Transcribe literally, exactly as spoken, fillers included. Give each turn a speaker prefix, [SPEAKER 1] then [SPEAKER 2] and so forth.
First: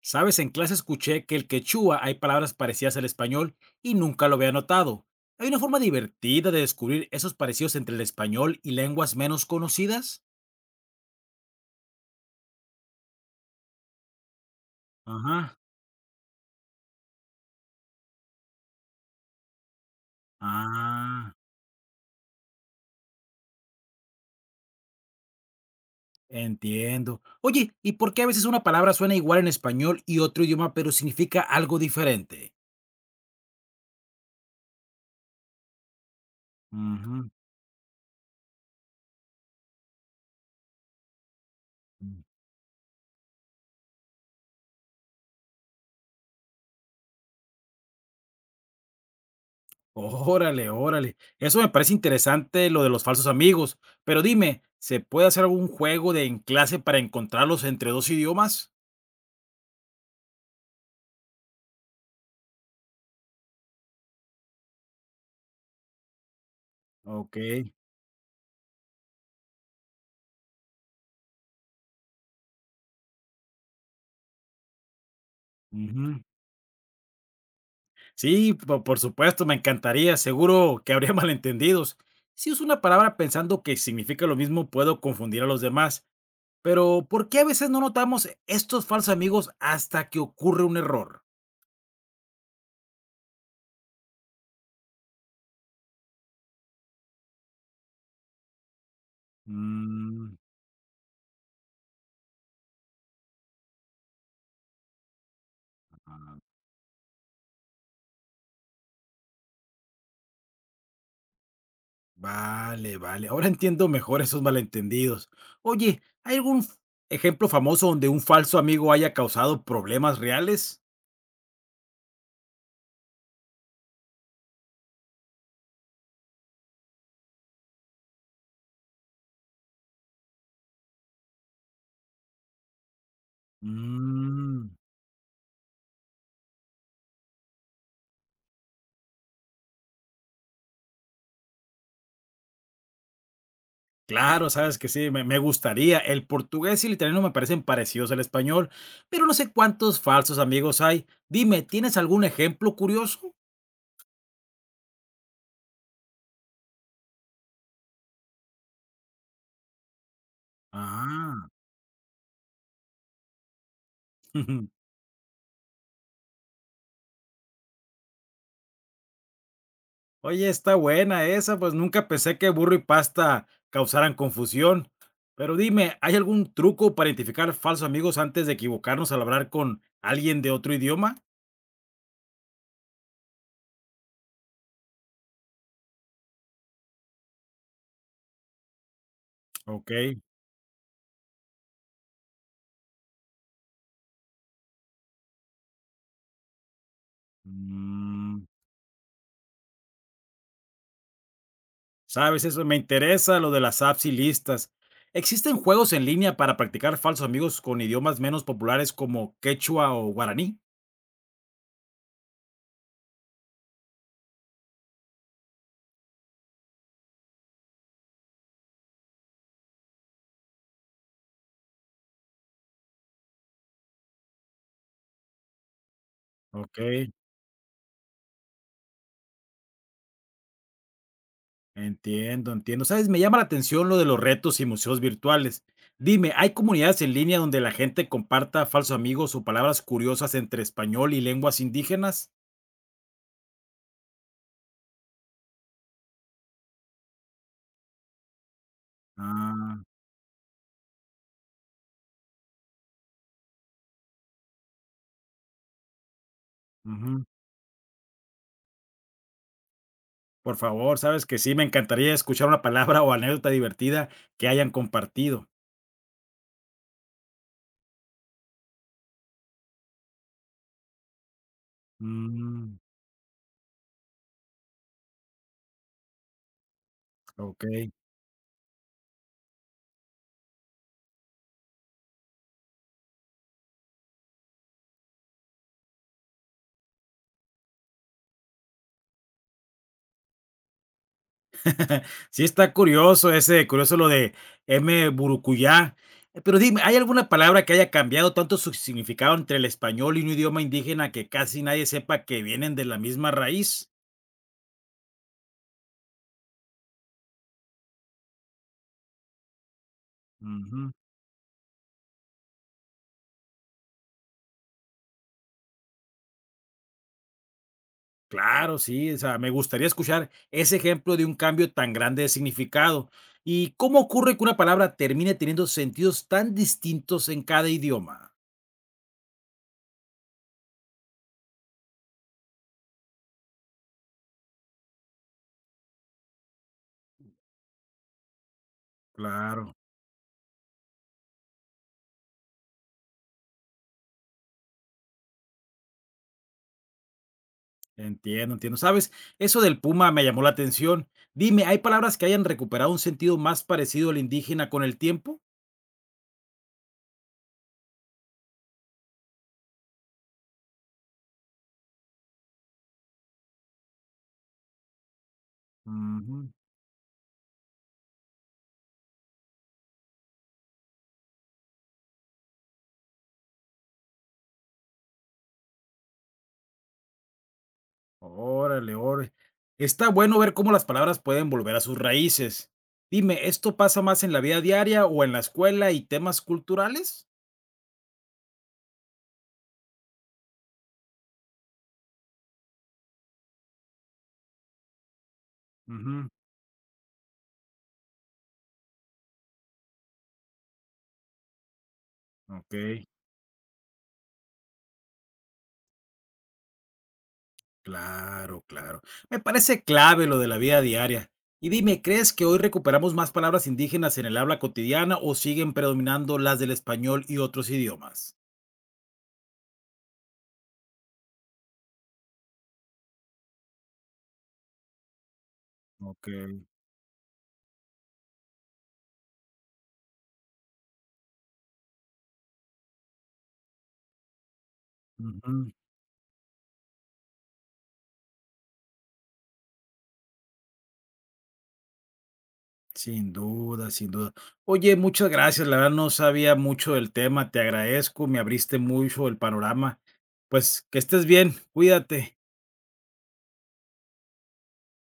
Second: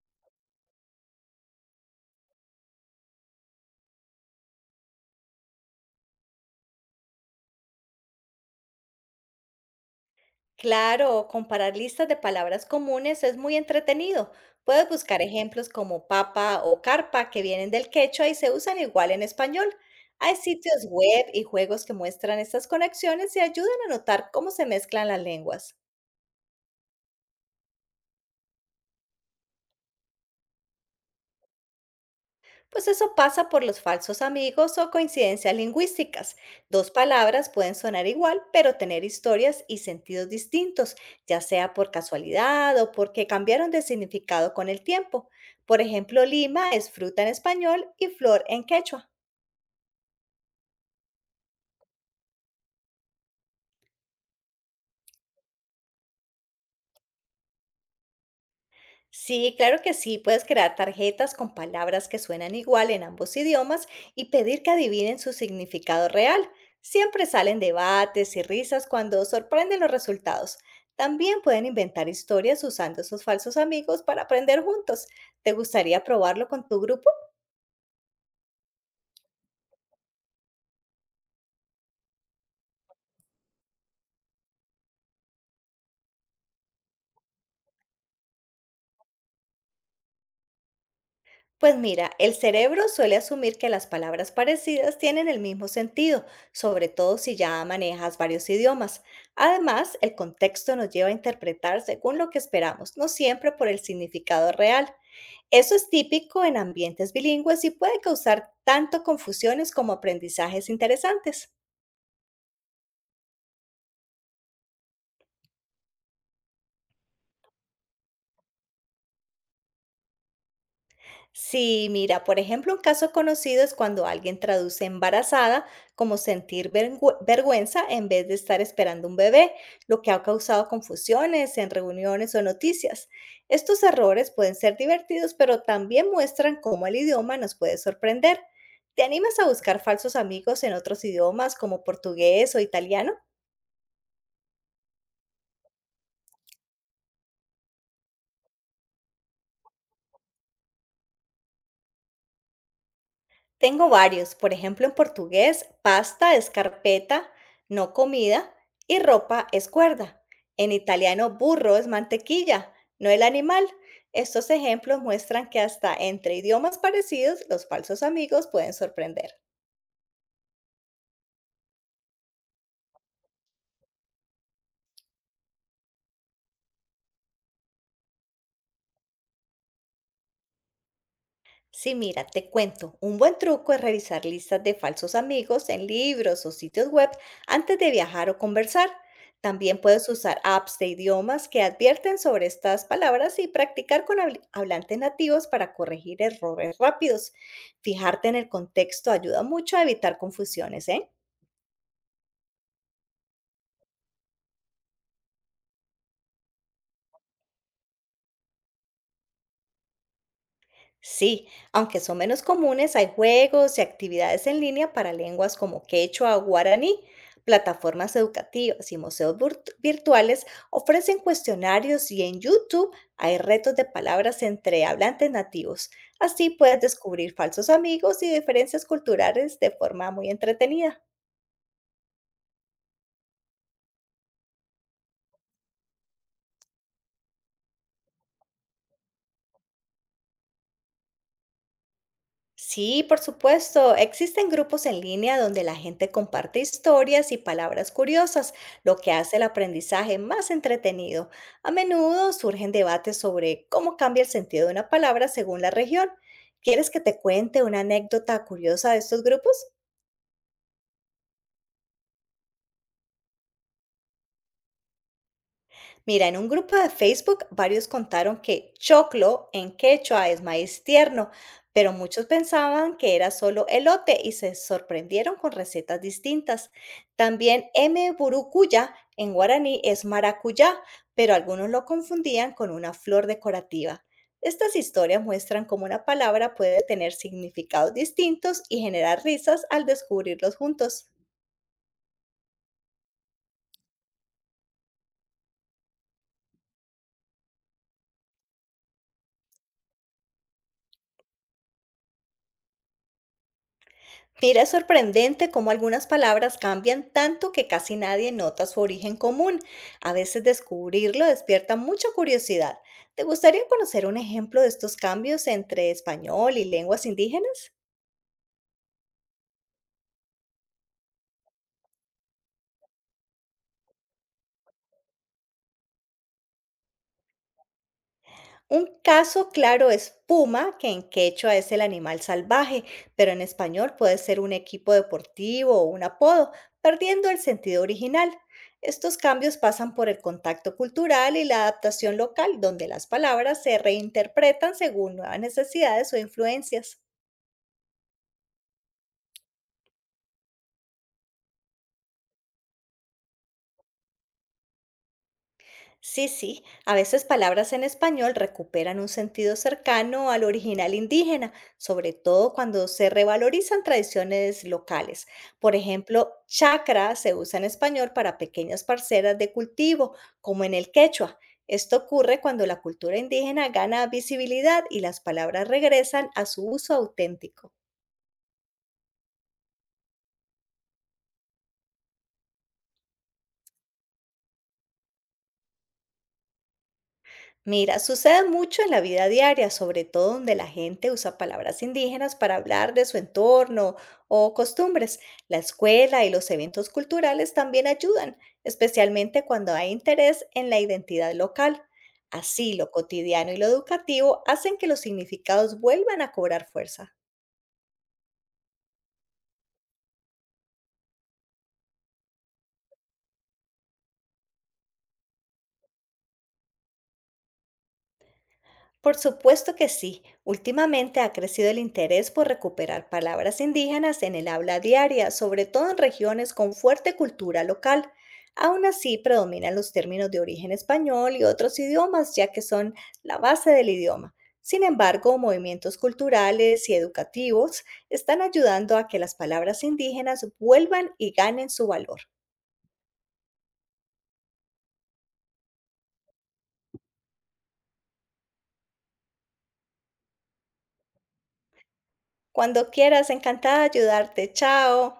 [SPEAKER 1] Sabes, en clase escuché que el quechua hay palabras parecidas al español y nunca lo había notado. ¿Hay una forma divertida de descubrir esos parecidos entre el español y lenguas menos conocidas?
[SPEAKER 2] Claro, comparar listas de palabras comunes es muy entretenido. Puedes buscar
[SPEAKER 1] Ajá.
[SPEAKER 2] ejemplos como papa o carpa que vienen del quechua y se usan igual en español. Hay sitios web
[SPEAKER 1] Ah,
[SPEAKER 2] y juegos que muestran estas conexiones y ayudan a notar cómo se mezclan las lenguas.
[SPEAKER 1] entiendo. Oye, ¿y por qué a veces una palabra suena igual en español y otro idioma, pero significa algo diferente?
[SPEAKER 2] Pues eso pasa por los falsos amigos o coincidencias lingüísticas. Dos
[SPEAKER 1] Ujú.
[SPEAKER 2] palabras pueden sonar igual, pero tener historias y sentidos distintos, ya sea por casualidad o porque cambiaron de significado con el tiempo. Por ejemplo, lima es fruta en español y flor en quechua.
[SPEAKER 1] Órale, órale. Eso me parece interesante lo de los falsos amigos. Pero dime, ¿se puede hacer algún juego de en clase para encontrarlos entre dos idiomas?
[SPEAKER 2] Sí, claro que sí. Puedes crear tarjetas con palabras que suenan igual en ambos idiomas y pedir que adivinen su significado real. Siempre
[SPEAKER 1] Ok.
[SPEAKER 2] salen debates y risas cuando sorprenden los resultados. También pueden inventar historias usando esos falsos amigos para aprender juntos. ¿Te gustaría
[SPEAKER 1] Ujú.
[SPEAKER 2] probarlo con tu grupo?
[SPEAKER 1] Sí, po por supuesto, me encantaría, seguro que habría malentendidos. Si uso una palabra pensando que significa lo mismo, puedo confundir a los demás. Pero, ¿por qué a veces no notamos estos falsos amigos hasta que ocurre un error?
[SPEAKER 2] Pues mira, el cerebro suele asumir que las palabras parecidas tienen el mismo sentido, sobre todo si ya manejas varios idiomas. Además, el
[SPEAKER 1] Mm,
[SPEAKER 2] contexto nos lleva a interpretar según lo que esperamos, no siempre por el significado real. Eso es
[SPEAKER 1] ah,
[SPEAKER 2] típico en ambientes bilingües y puede causar tanto confusiones como aprendizajes interesantes.
[SPEAKER 1] vale, vale, ahora entiendo mejor esos malentendidos. Oye, ¿hay algún f- ejemplo famoso donde un falso amigo haya causado problemas reales?
[SPEAKER 2] Sí, mira, por ejemplo, un caso conocido es cuando alguien traduce embarazada como sentir vergü- vergüenza en vez de estar esperando un bebé, lo que ha causado confusiones en reuniones o noticias. Estos errores pueden
[SPEAKER 1] Mm.
[SPEAKER 2] ser divertidos, pero también muestran cómo el idioma nos puede sorprender. ¿Te animas a buscar falsos amigos en otros idiomas como portugués o italiano?
[SPEAKER 1] Claro, sabes que sí, me, me gustaría. El portugués y el italiano me parecen parecidos al español, pero no sé cuántos falsos amigos hay. Dime, ¿tienes algún ejemplo curioso?
[SPEAKER 2] Tengo varios, por ejemplo, en portugués, pasta es carpeta, no comida, y ropa es cuerda. En italiano,
[SPEAKER 1] Ah,
[SPEAKER 2] burro es mantequilla, no el animal. Estos ejemplos muestran que hasta entre idiomas parecidos, los falsos amigos pueden sorprender.
[SPEAKER 1] oye, está buena esa, pues nunca pensé que burro y pasta causaran confusión. Pero dime, ¿hay algún truco para identificar falsos amigos antes de equivocarnos al hablar con alguien de otro idioma?
[SPEAKER 2] Sí, mira, te cuento. Un buen truco es revisar listas de falsos amigos en libros o sitios web antes de viajar o conversar. También puedes
[SPEAKER 1] Ok.
[SPEAKER 2] usar apps de idiomas que advierten sobre estas palabras y practicar con habl- hablantes nativos para corregir errores rápidos. Fijarte en
[SPEAKER 1] Mm,
[SPEAKER 2] el contexto ayuda mucho a evitar confusiones, ¿eh?
[SPEAKER 1] ¿Sabes eso? Me interesa lo de las apps y listas. ¿Existen juegos en línea para practicar falsos amigos con idiomas menos populares como quechua o guaraní?
[SPEAKER 2] Sí, aunque son menos comunes, hay juegos y actividades en línea para lenguas como quechua o guaraní. Plataformas educativas y museos virt- virtuales ofrecen cuestionarios y en YouTube hay retos de palabras entre hablantes nativos. Así
[SPEAKER 1] Ok,
[SPEAKER 2] puedes descubrir falsos amigos y diferencias culturales de forma muy entretenida.
[SPEAKER 1] entiendo, entiendo. ¿Sabes? Me llama la atención lo de los retos y museos virtuales. Dime, ¿hay comunidades en línea donde la gente comparta falsos amigos o palabras curiosas entre español y lenguas indígenas?
[SPEAKER 2] Sí, por supuesto. Existen grupos en línea donde la gente comparte historias y palabras curiosas, lo que hace el
[SPEAKER 1] Ah,
[SPEAKER 2] aprendizaje más entretenido. A menudo surgen debates sobre cómo cambia el sentido de una palabra según la región. ¿Quieres que te
[SPEAKER 1] ujú.
[SPEAKER 2] cuente una anécdota curiosa de estos grupos?
[SPEAKER 1] Por favor, sabes que sí, me encantaría escuchar una palabra o anécdota divertida que hayan compartido.
[SPEAKER 2] Mira, en un grupo de Facebook varios contaron que choclo en quechua es maíz tierno, pero muchos
[SPEAKER 1] Mm,
[SPEAKER 2] pensaban que era solo elote y se sorprendieron con recetas distintas.
[SPEAKER 1] ok.
[SPEAKER 2] También M. burucuya en guaraní es maracuyá, pero algunos lo confundían con una flor decorativa. Estas historias muestran cómo una palabra puede tener significados distintos y generar risas al descubrirlos juntos.
[SPEAKER 1] Sí, está curioso ese curioso lo de M. Burucuyá. Eh, Pero dime, ¿hay alguna palabra que haya cambiado tanto su significado entre el español y un idioma indígena que casi nadie sepa que vienen de la misma raíz?
[SPEAKER 2] Mira, es sorprendente cómo algunas palabras cambian tanto que casi nadie nota su origen común. A veces
[SPEAKER 1] Ujú.
[SPEAKER 2] descubrirlo despierta mucha curiosidad. ¿Te gustaría conocer un ejemplo de estos cambios entre español y lenguas indígenas?
[SPEAKER 1] Claro, sí, o sea, me gustaría escuchar ese ejemplo de un cambio tan grande de significado. ¿Y cómo ocurre que una palabra termine teniendo sentidos tan distintos en cada idioma?
[SPEAKER 2] Un caso claro es puma, que en quechua es el animal salvaje, pero en español puede ser un equipo deportivo o un apodo, perdiendo el sentido original. Estos cambios
[SPEAKER 1] Claro.
[SPEAKER 2] pasan por el contacto cultural y la adaptación local, donde las palabras se reinterpretan según nuevas necesidades o influencias.
[SPEAKER 1] Entiendo, entiendo. ¿Sabes? Eso del puma me llamó la atención. Dime, ¿hay palabras que hayan recuperado un sentido más parecido al indígena con el tiempo?
[SPEAKER 2] Sí, sí, a veces palabras en español recuperan un sentido cercano al original indígena, sobre todo cuando se revalorizan tradiciones locales. Por ejemplo,
[SPEAKER 1] Ujú.
[SPEAKER 2] chacra se usa en español para pequeñas parcelas de cultivo, como en el quechua. Esto ocurre cuando la cultura indígena gana visibilidad y las palabras regresan a su uso auténtico.
[SPEAKER 1] Órale, órale. Está bueno ver cómo las palabras pueden volver a sus raíces. Dime, ¿esto pasa más en la vida diaria o en la escuela y temas culturales?
[SPEAKER 2] Mira, sucede mucho en la vida diaria, sobre todo donde la gente usa palabras indígenas para hablar de su entorno o costumbres. La escuela
[SPEAKER 1] Ujú.
[SPEAKER 2] y los eventos culturales también ayudan, especialmente cuando hay interés en la identidad local. Así, lo
[SPEAKER 1] Ok,
[SPEAKER 2] cotidiano y lo educativo hacen que los significados vuelvan a cobrar fuerza.
[SPEAKER 1] claro, claro. Me parece clave lo de la vida diaria. Y dime, ¿crees que hoy recuperamos más palabras indígenas en el habla cotidiana o siguen predominando las del español y otros idiomas?
[SPEAKER 2] Por supuesto que sí. Últimamente ha crecido el interés por recuperar palabras indígenas en el habla diaria, sobre todo en
[SPEAKER 1] Ok,
[SPEAKER 2] regiones con fuerte cultura local. Aún así, predominan los términos de origen español y otros idiomas, ya que son la base del idioma. Sin embargo,
[SPEAKER 1] ujú.
[SPEAKER 2] movimientos culturales y educativos están ayudando a que las palabras indígenas vuelvan y ganen su valor.
[SPEAKER 1] Sin duda, sin duda. Oye, muchas gracias, la verdad no sabía mucho del tema, te agradezco, me abriste mucho el panorama. Pues, que estés bien, cuídate.
[SPEAKER 2] Cuando quieras, encantada de ayudarte. Chao.